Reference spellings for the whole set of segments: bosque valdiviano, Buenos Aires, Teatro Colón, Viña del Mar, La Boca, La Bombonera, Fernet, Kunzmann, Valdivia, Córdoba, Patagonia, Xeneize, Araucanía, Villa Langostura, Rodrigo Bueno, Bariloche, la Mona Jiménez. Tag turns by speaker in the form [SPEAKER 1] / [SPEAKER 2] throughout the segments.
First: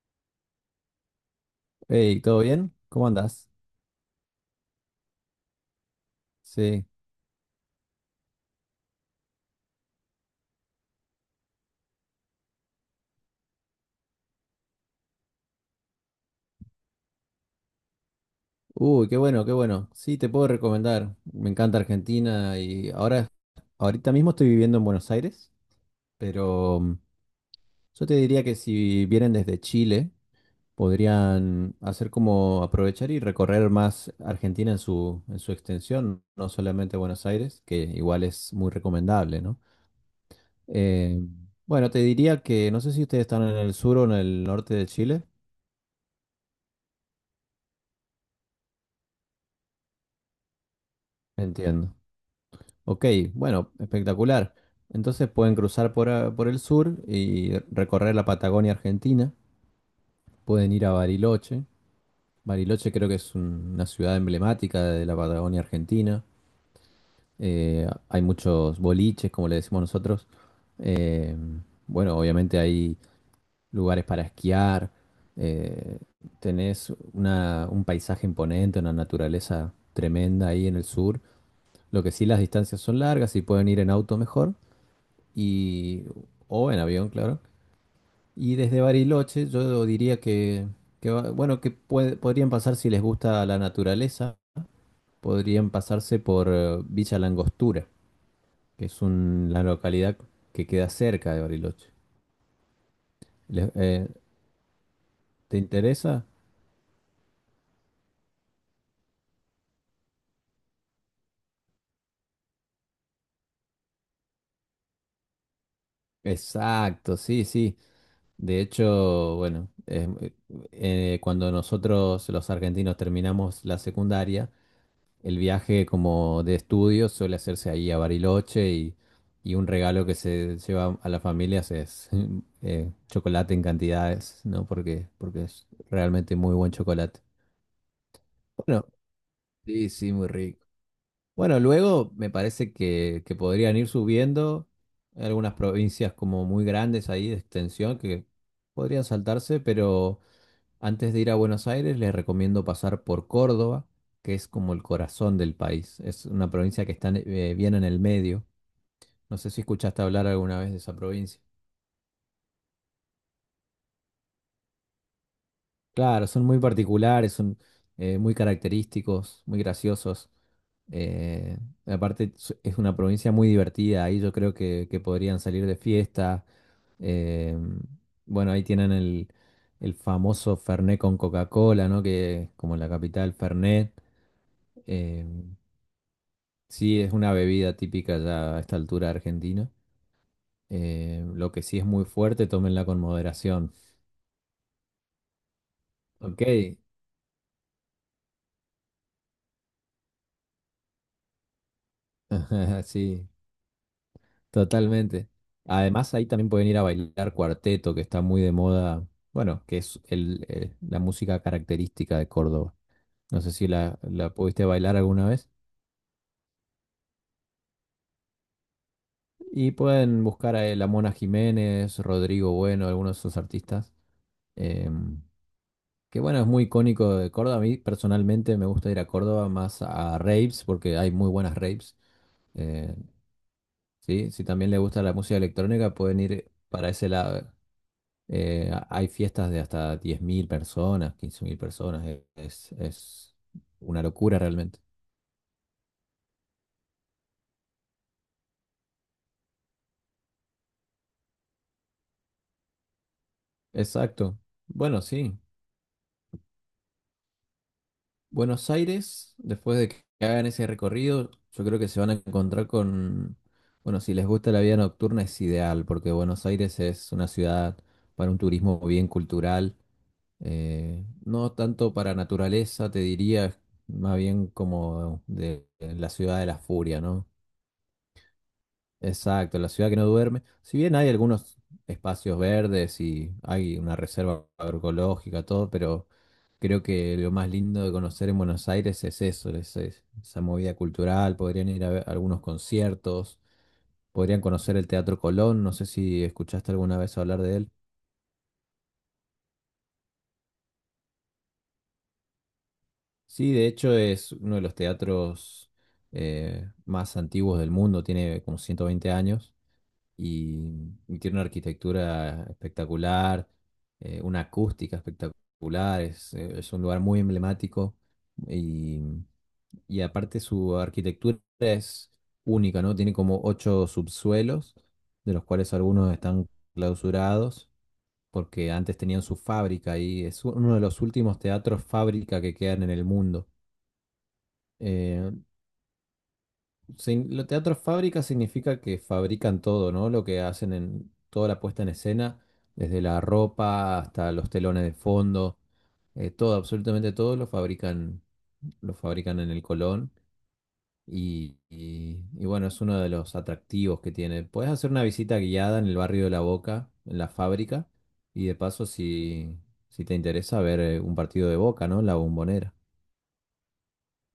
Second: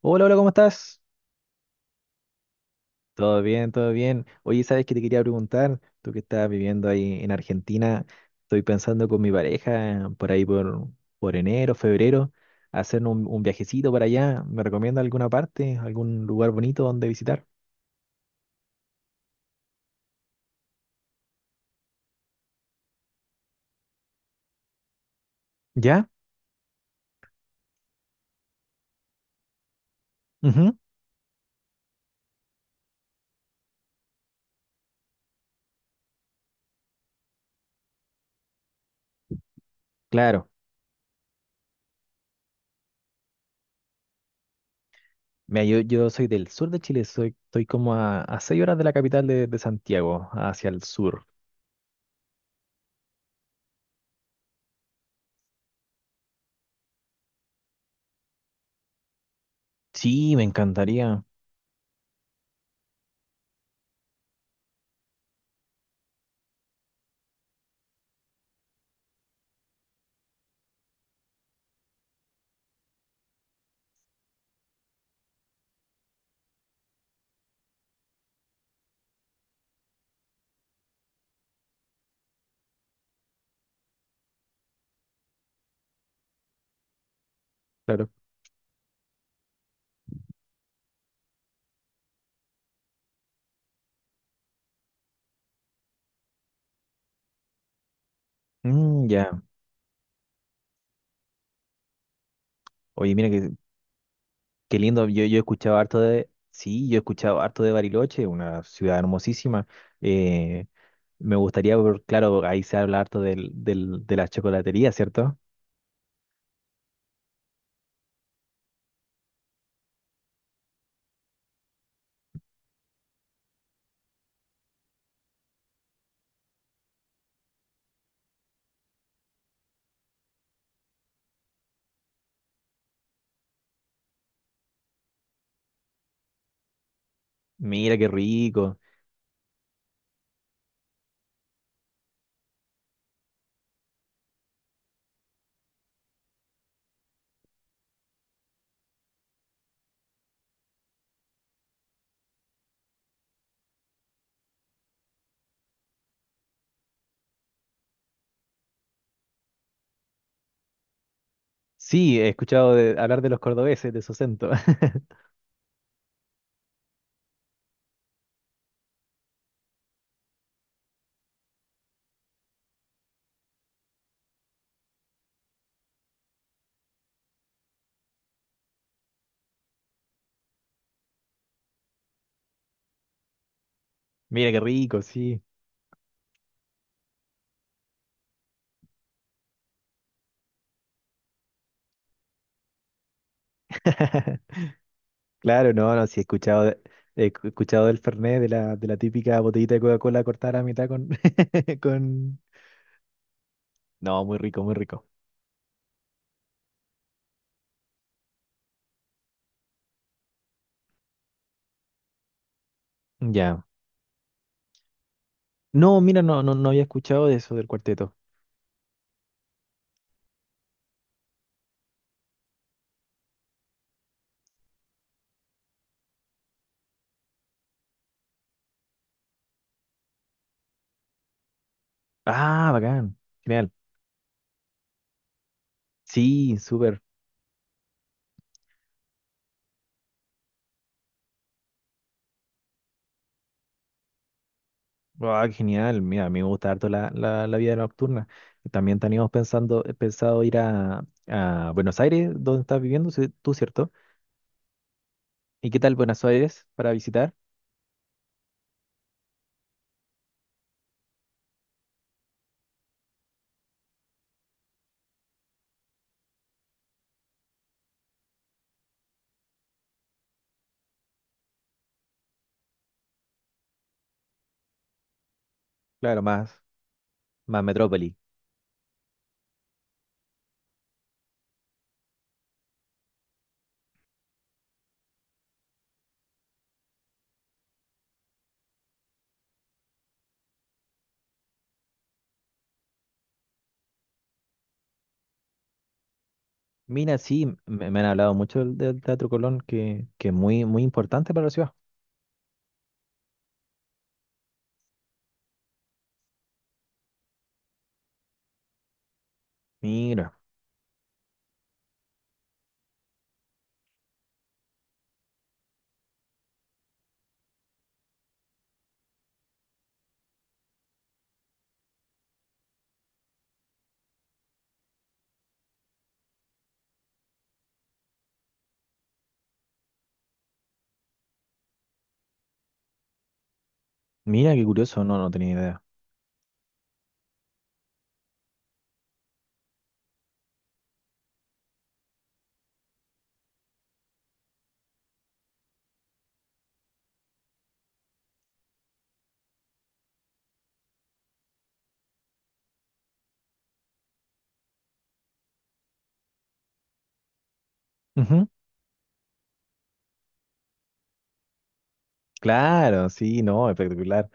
[SPEAKER 1] Hola, hola, ¿cómo estás?
[SPEAKER 2] Hey, ¿todo bien? ¿Cómo
[SPEAKER 1] Todo
[SPEAKER 2] andás?
[SPEAKER 1] bien, todo bien. Oye, ¿sabes qué te quería preguntar? Tú que estás
[SPEAKER 2] Sí.
[SPEAKER 1] viviendo ahí en Argentina, estoy pensando con mi pareja por enero, febrero, hacer un viajecito para allá. ¿Me recomienda alguna parte, algún lugar bonito donde visitar?
[SPEAKER 2] Uy, qué bueno, qué bueno. Sí, te puedo recomendar. Me encanta Argentina y ahorita mismo estoy viviendo en Buenos Aires,
[SPEAKER 1] ¿Ya?
[SPEAKER 2] pero yo te diría que si vienen desde Chile,
[SPEAKER 1] Ujú.
[SPEAKER 2] podrían hacer como aprovechar y recorrer más Argentina en su extensión, no solamente Buenos Aires, que igual es muy recomendable, ¿no?
[SPEAKER 1] Claro.
[SPEAKER 2] Eh, bueno, te diría que no sé si ustedes están en el sur o en el norte de Chile.
[SPEAKER 1] Mira, yo soy del sur de Chile, soy, estoy como a 6 horas de la capital de Santiago, hacia el sur.
[SPEAKER 2] Entiendo. Ok, bueno, espectacular. Entonces pueden cruzar por, por el sur y recorrer la Patagonia Argentina.
[SPEAKER 1] Sí, me
[SPEAKER 2] Pueden ir a
[SPEAKER 1] encantaría.
[SPEAKER 2] Bariloche. Bariloche creo que es una ciudad emblemática de la Patagonia Argentina. Hay muchos boliches, como le decimos nosotros. Eh, bueno, obviamente hay lugares para esquiar. Eh, Tenés un paisaje imponente, una naturaleza tremenda ahí en el sur. Lo que sí, las distancias son largas y pueden ir en auto mejor y o en avión, claro.
[SPEAKER 1] Claro.
[SPEAKER 2] Y desde Bariloche yo diría que bueno, podrían pasar si les gusta la naturaleza, podrían pasarse por Villa Langostura, que es
[SPEAKER 1] Mm, ya.
[SPEAKER 2] un- la localidad que queda cerca de Bariloche.
[SPEAKER 1] Oye, mira que
[SPEAKER 2] Le- eh,
[SPEAKER 1] qué lindo, yo he
[SPEAKER 2] ¿Te
[SPEAKER 1] escuchado harto
[SPEAKER 2] interesa?
[SPEAKER 1] de, sí, yo he escuchado harto de Bariloche, una ciudad hermosísima. Eh, Me gustaría, claro, ahí se habla harto de la chocolatería, ¿cierto?
[SPEAKER 2] Exacto, sí, sí. De hecho, bueno, cuando nosotros los argentinos terminamos la secundaria, el viaje como de estudios suele hacerse ahí a Bariloche, y un regalo que se lleva a las familias es chocolate en cantidades, ¿no? Porque es realmente muy buen chocolate.
[SPEAKER 1] Mira qué rico.
[SPEAKER 2] Bueno, sí, sí, muy rico. Bueno, luego me parece que podrían ir subiendo. Hay algunas provincias como muy grandes ahí de extensión que podrían saltarse, Antes de ir a Buenos Aires, les recomiendo pasar por Córdoba, que es como el corazón del país. Es una provincia que está bien en el medio. No sé si escuchaste hablar alguna vez de esa provincia.
[SPEAKER 1] Sí, he escuchado hablar de los cordobeses, de su acento.
[SPEAKER 2] Claro, son muy particulares, son muy característicos, muy graciosos. Eh, Aparte, es una provincia muy divertida. Ahí yo creo que podrían salir de fiesta. Eh, bueno, ahí tienen el famoso Fernet con Coca-Cola, ¿no? Que es como la capital, Fernet.
[SPEAKER 1] Mira qué rico,
[SPEAKER 2] Eh,
[SPEAKER 1] sí.
[SPEAKER 2] Sí, es una bebida típica ya a esta altura de Argentina. Lo que sí es muy fuerte, tómenla con moderación.
[SPEAKER 1] Claro, no, no, sí he
[SPEAKER 2] Ok,
[SPEAKER 1] escuchado, he escuchado del Fernet, de la típica botellita de Coca-Cola cortada a la mitad con, con...
[SPEAKER 2] sí,
[SPEAKER 1] No, muy rico, muy rico.
[SPEAKER 2] totalmente. Además, ahí también pueden ir a bailar cuarteto, que está muy de moda, bueno, que es el, la música característica de Córdoba. No sé
[SPEAKER 1] Ya.
[SPEAKER 2] si la, la pudiste bailar alguna vez.
[SPEAKER 1] No, mira, no, no, no había escuchado de eso del cuarteto.
[SPEAKER 2] Y pueden buscar a la Mona Jiménez, Rodrigo Bueno, algunos de esos artistas. em, Que bueno, es muy icónico de Córdoba. A mí personalmente me gusta ir a Córdoba más a raves porque hay muy buenas raves.
[SPEAKER 1] Ah,
[SPEAKER 2] Eh,
[SPEAKER 1] bacán. Genial.
[SPEAKER 2] sí, si también le gusta la música electrónica, pueden ir
[SPEAKER 1] Sí,
[SPEAKER 2] para
[SPEAKER 1] súper.
[SPEAKER 2] ese lado. Hay fiestas de hasta 10.000 personas, 15.000 personas. Es una locura realmente.
[SPEAKER 1] Ah, genial. Mira, a mí me gusta harto la vida nocturna. También teníamos pensando, pensado ir a Buenos Aires, donde estás viviendo sí, tú, ¿cierto?
[SPEAKER 2] Exacto. Bueno, sí.
[SPEAKER 1] ¿Y qué tal Buenos Aires para visitar?
[SPEAKER 2] Buenos Aires, después de que hagan ese recorrido, yo creo que se van a encontrar con, bueno, si les gusta la vida nocturna es ideal, porque Buenos Aires es una ciudad para un turismo bien cultural, no tanto para naturaleza, te diría, más bien como de la
[SPEAKER 1] Claro,
[SPEAKER 2] ciudad de la furia, ¿no?
[SPEAKER 1] más metrópoli.
[SPEAKER 2] Exacto, la ciudad que no duerme. Si bien hay algunos espacios verdes y hay una reserva agroecológica, todo, pero creo que lo más lindo de conocer en Buenos Aires es eso, es esa movida cultural. Podrían ir a ver algunos conciertos, podrían conocer el Teatro Colón. No sé si escuchaste alguna
[SPEAKER 1] Mira,
[SPEAKER 2] vez hablar
[SPEAKER 1] sí,
[SPEAKER 2] de él.
[SPEAKER 1] me han hablado mucho del Teatro Colón, que es muy, muy importante para la ciudad.
[SPEAKER 2] Sí, de hecho es uno de los teatros más antiguos del mundo, tiene como 120 años.
[SPEAKER 1] Mira,
[SPEAKER 2] Y y tiene una arquitectura espectacular, una acústica espectacular, es un lugar muy emblemático, y, y aparte su arquitectura es única, ¿no? Tiene como ocho subsuelos, de los cuales algunos están clausurados porque antes tenían su fábrica y es uno de los últimos teatros fábrica que quedan en el mundo.
[SPEAKER 1] mira, qué curioso, no, no
[SPEAKER 2] Eh,
[SPEAKER 1] tenía idea.
[SPEAKER 2] Sí, lo teatro fábrica significa que fabrican todo, ¿no? Lo que hacen en toda la puesta en escena, desde la ropa hasta los telones de fondo, todo, absolutamente todo lo fabrican en el Colón. Y bueno, es uno de los atractivos que tiene. Puedes hacer una visita guiada en el barrio de La Boca, en la fábrica, y
[SPEAKER 1] Ujú.
[SPEAKER 2] de paso, si te interesa, ver un partido de Boca, ¿no? En La Bombonera.
[SPEAKER 1] Claro, sí, no, espectacular.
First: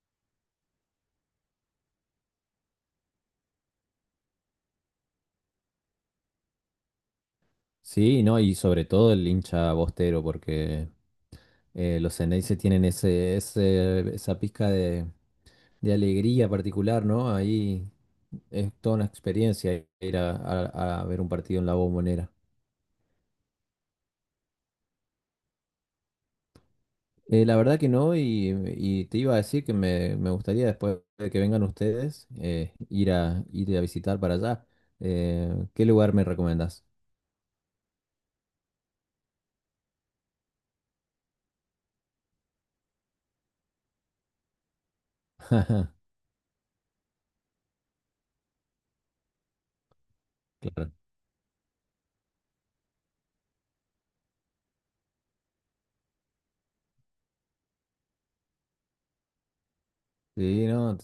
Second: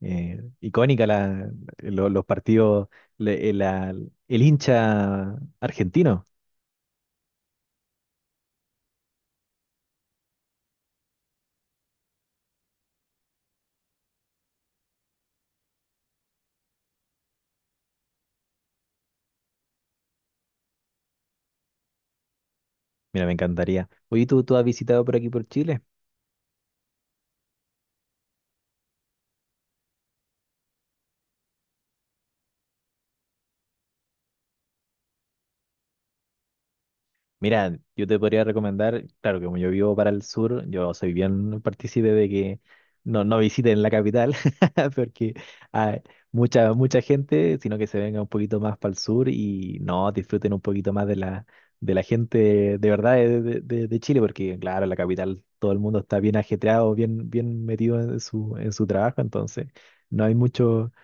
[SPEAKER 1] Icónica la, los partidos, le- la- el hincha argentino.
[SPEAKER 2] Sí, no, y sobre todo el hincha bostero, porque los Xeneize tienen ese, esa pizca de alegría particular, ¿no? Ahí es toda una experiencia ir a ver un partido en la Bombonera.
[SPEAKER 1] Mira, me encantaría. Oye, ¿tú has visitado por aquí por Chile?
[SPEAKER 2] La verdad que no, y te iba a decir que me gustaría después de que vengan ustedes ir a, ir a visitar para allá. ¿Qué lugar me recomendás?
[SPEAKER 1] Mira, yo te podría recomendar, claro, que como yo vivo para el sur, yo soy bien partícipe de que no, no visiten la capital, porque hay mucha gente, sino que se venga un poquito más para el sur y no disfruten un
[SPEAKER 2] Claro.
[SPEAKER 1] poquito más de la gente de verdad de Chile, porque claro, en la capital todo el mundo está bien ajetreado, bien, bien metido en su trabajo, entonces no hay
[SPEAKER 2] Sí,
[SPEAKER 1] mucho,
[SPEAKER 2] no.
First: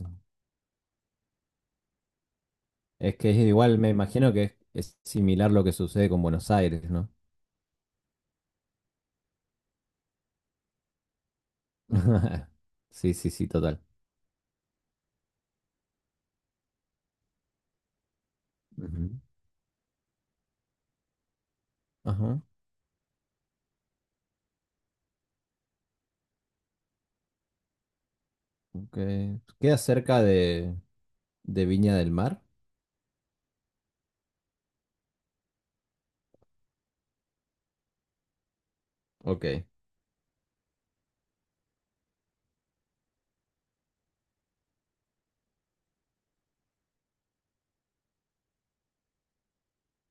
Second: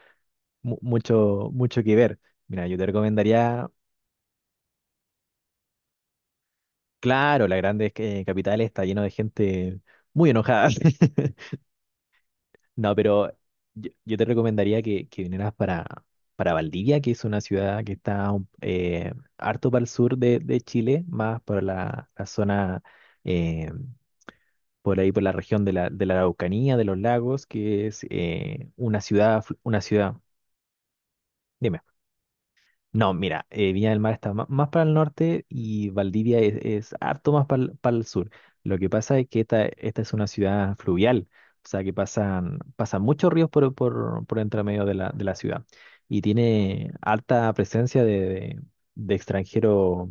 [SPEAKER 1] mucho que ver. Mira, yo te
[SPEAKER 2] Es que es
[SPEAKER 1] recomendaría
[SPEAKER 2] igual, me imagino que es similar lo que sucede con Buenos Aires, ¿no?
[SPEAKER 1] claro, la grande capital está lleno de gente muy enojada. No,
[SPEAKER 2] Sí, sí,
[SPEAKER 1] pero
[SPEAKER 2] sí, total.
[SPEAKER 1] yo te recomendaría que vinieras para Valdivia, que es una ciudad que está
[SPEAKER 2] Ujú.
[SPEAKER 1] harto para el sur de Chile, más por la
[SPEAKER 2] Ajá,
[SPEAKER 1] zona, eh, por ahí, por la región de de la Araucanía, de los lagos, que es
[SPEAKER 2] ok.
[SPEAKER 1] una ciudad,
[SPEAKER 2] ¿Queda
[SPEAKER 1] una ciudad.
[SPEAKER 2] cerca de
[SPEAKER 1] Dime.
[SPEAKER 2] Viña del Mar?
[SPEAKER 1] No, mira, Viña del Mar está más, para el norte y Valdivia es harto más para el sur. Lo que pasa es que
[SPEAKER 2] Ok.
[SPEAKER 1] esta es una ciudad fluvial, o sea que pasan, pasan muchos ríos por entre medio de la ciudad y tiene alta presencia de, de extranjeros,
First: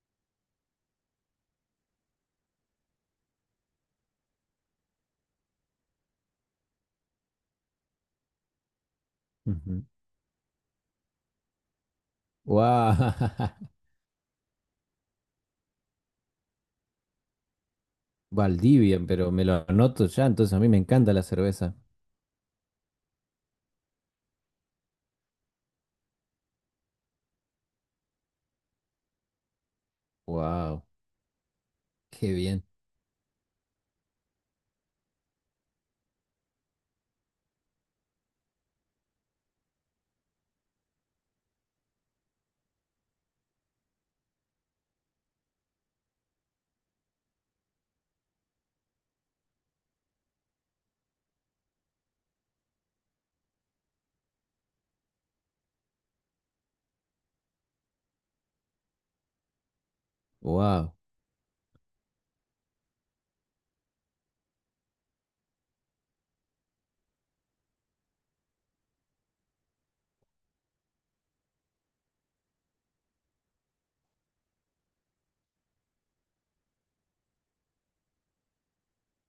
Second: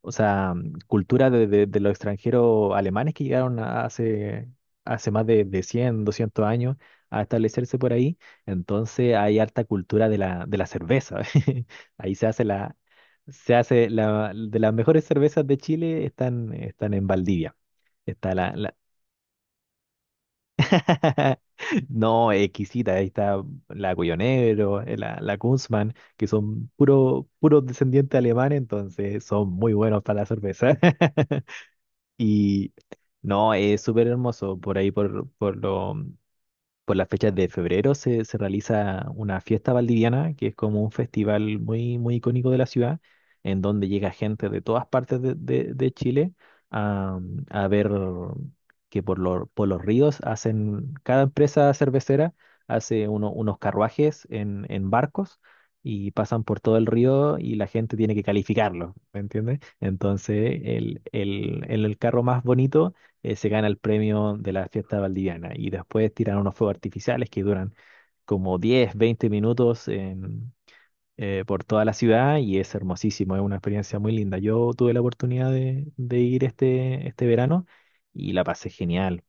[SPEAKER 1] o sea, cultura de los extranjeros alemanes que llegaron hace, hace más de 100 200 años a establecerse por ahí. Entonces hay harta
[SPEAKER 2] Ujú.
[SPEAKER 1] cultura de la cerveza. Ahí
[SPEAKER 2] Guau,
[SPEAKER 1] se hace la, de las mejores cervezas de Chile están, están en Valdivia. Está la, la-
[SPEAKER 2] Valdivia, pero me lo anoto ya, entonces a mí me encanta la cerveza.
[SPEAKER 1] No, exquisita, ahí está la Cuyo la, la Kunzmann, que son puro, puros descendientes alemanes, entonces son muy buenos para la cerveza.
[SPEAKER 2] Wow, qué bien.
[SPEAKER 1] Y no, es súper hermoso por ahí, por las fechas de febrero se, se realiza una fiesta valdiviana, que es como un festival muy, muy icónico de la ciudad, en donde llega gente de todas partes de Chile a, a ver que por los ríos hacen, cada empresa cervecera hace unos carruajes en barcos, y pasan por todo el río y la gente tiene que calificarlo, ¿me entiendes? Entonces,
[SPEAKER 2] Wow.
[SPEAKER 1] el carro más bonito se gana el premio de la fiesta valdiviana. Y después tiran unos fuegos artificiales que duran como 10 20 minutos por toda la ciudad y es hermosísimo, es una experiencia muy linda. Yo tuve la oportunidad de ir este verano y la pasé genial.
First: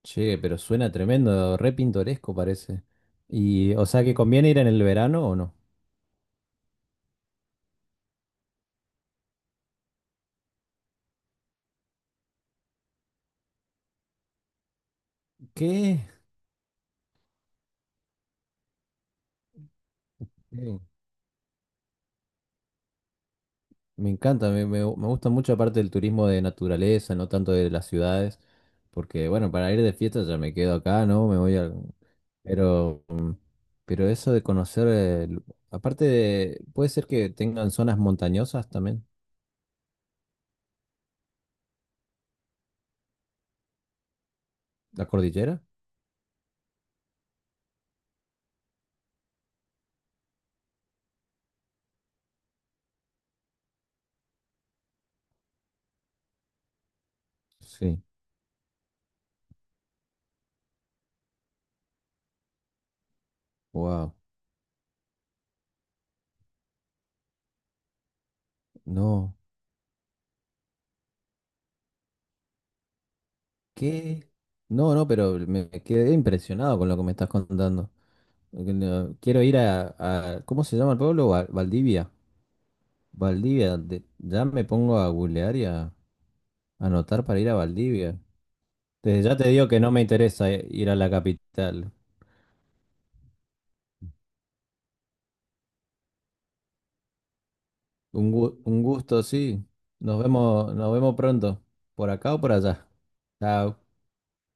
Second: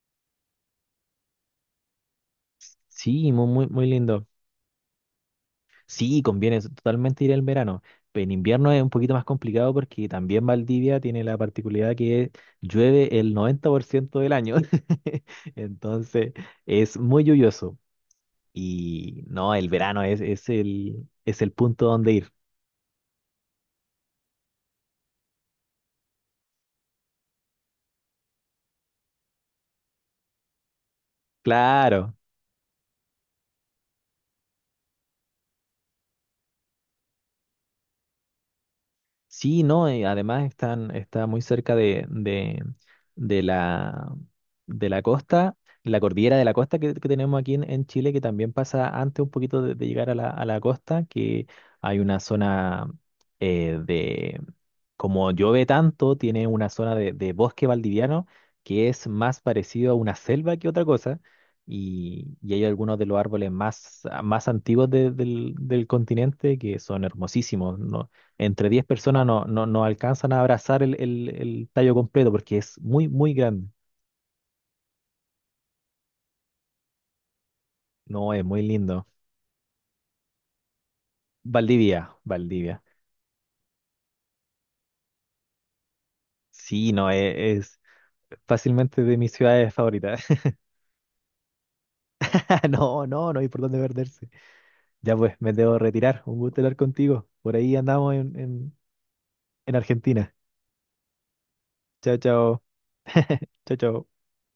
[SPEAKER 2] Che, pero suena tremendo, re pintoresco parece.
[SPEAKER 1] Sí, muy, muy,
[SPEAKER 2] Y, ¿o
[SPEAKER 1] muy
[SPEAKER 2] sea que
[SPEAKER 1] lindo.
[SPEAKER 2] conviene ir en el verano o no?
[SPEAKER 1] Sí, conviene totalmente ir en verano, pero en invierno es un poquito más complicado porque también Valdivia tiene la particularidad que llueve el 90% del año.
[SPEAKER 2] ¿Qué?
[SPEAKER 1] Entonces, es muy lluvioso. Y no, el verano es el punto donde ir.
[SPEAKER 2] Me encanta, me gusta mucho aparte del turismo de naturaleza, no tanto de las ciudades, porque bueno, para ir de fiesta ya me quedo acá, ¿no? Me voy a...
[SPEAKER 1] Claro.
[SPEAKER 2] Pero, mm, pero eso de conocer, aparte de, puede ser que tengan zonas montañosas también,
[SPEAKER 1] Sí, no, y además están, está muy cerca de la, de la
[SPEAKER 2] la
[SPEAKER 1] costa,
[SPEAKER 2] cordillera.
[SPEAKER 1] la cordillera de la costa que tenemos aquí en Chile, que también pasa antes un poquito de llegar a la costa, que hay una zona eh, de, como llueve tanto, tiene una zona de bosque
[SPEAKER 2] Sí,
[SPEAKER 1] valdiviano que es más parecido a una selva que otra cosa, y hay algunos de los árboles más,
[SPEAKER 2] wow,
[SPEAKER 1] más antiguos del, del continente que son hermosísimos. ¿No? Entre 10 personas
[SPEAKER 2] no,
[SPEAKER 1] no, no, no alcanzan a abrazar el, el tallo completo porque es muy, muy grande.
[SPEAKER 2] ¿qué? No, no, pero me quedé impresionado con lo que me estás contando.
[SPEAKER 1] No, es muy
[SPEAKER 2] Porque
[SPEAKER 1] lindo.
[SPEAKER 2] quiero ir ¿cómo se llama el pueblo?
[SPEAKER 1] Valdivia,
[SPEAKER 2] Valdivia.
[SPEAKER 1] Valdivia.
[SPEAKER 2] Valdivia, ya me pongo a googlear.
[SPEAKER 1] Sí, no,
[SPEAKER 2] Anotar para ir a
[SPEAKER 1] es
[SPEAKER 2] Valdivia.
[SPEAKER 1] fácilmente de
[SPEAKER 2] Desde
[SPEAKER 1] mis
[SPEAKER 2] ya te digo
[SPEAKER 1] ciudades
[SPEAKER 2] que no me
[SPEAKER 1] favoritas.
[SPEAKER 2] interesa ir a la capital.
[SPEAKER 1] No, no, no hay por dónde perderse. Ya pues, me debo retirar. Un gusto hablar contigo. Por ahí andamos
[SPEAKER 2] Un gu- un gusto, sí.
[SPEAKER 1] en Argentina.
[SPEAKER 2] Nos vemos pronto. ¿Por
[SPEAKER 1] Chao,
[SPEAKER 2] acá o por
[SPEAKER 1] chao.
[SPEAKER 2] allá?
[SPEAKER 1] Chao,
[SPEAKER 2] Chao.
[SPEAKER 1] chao.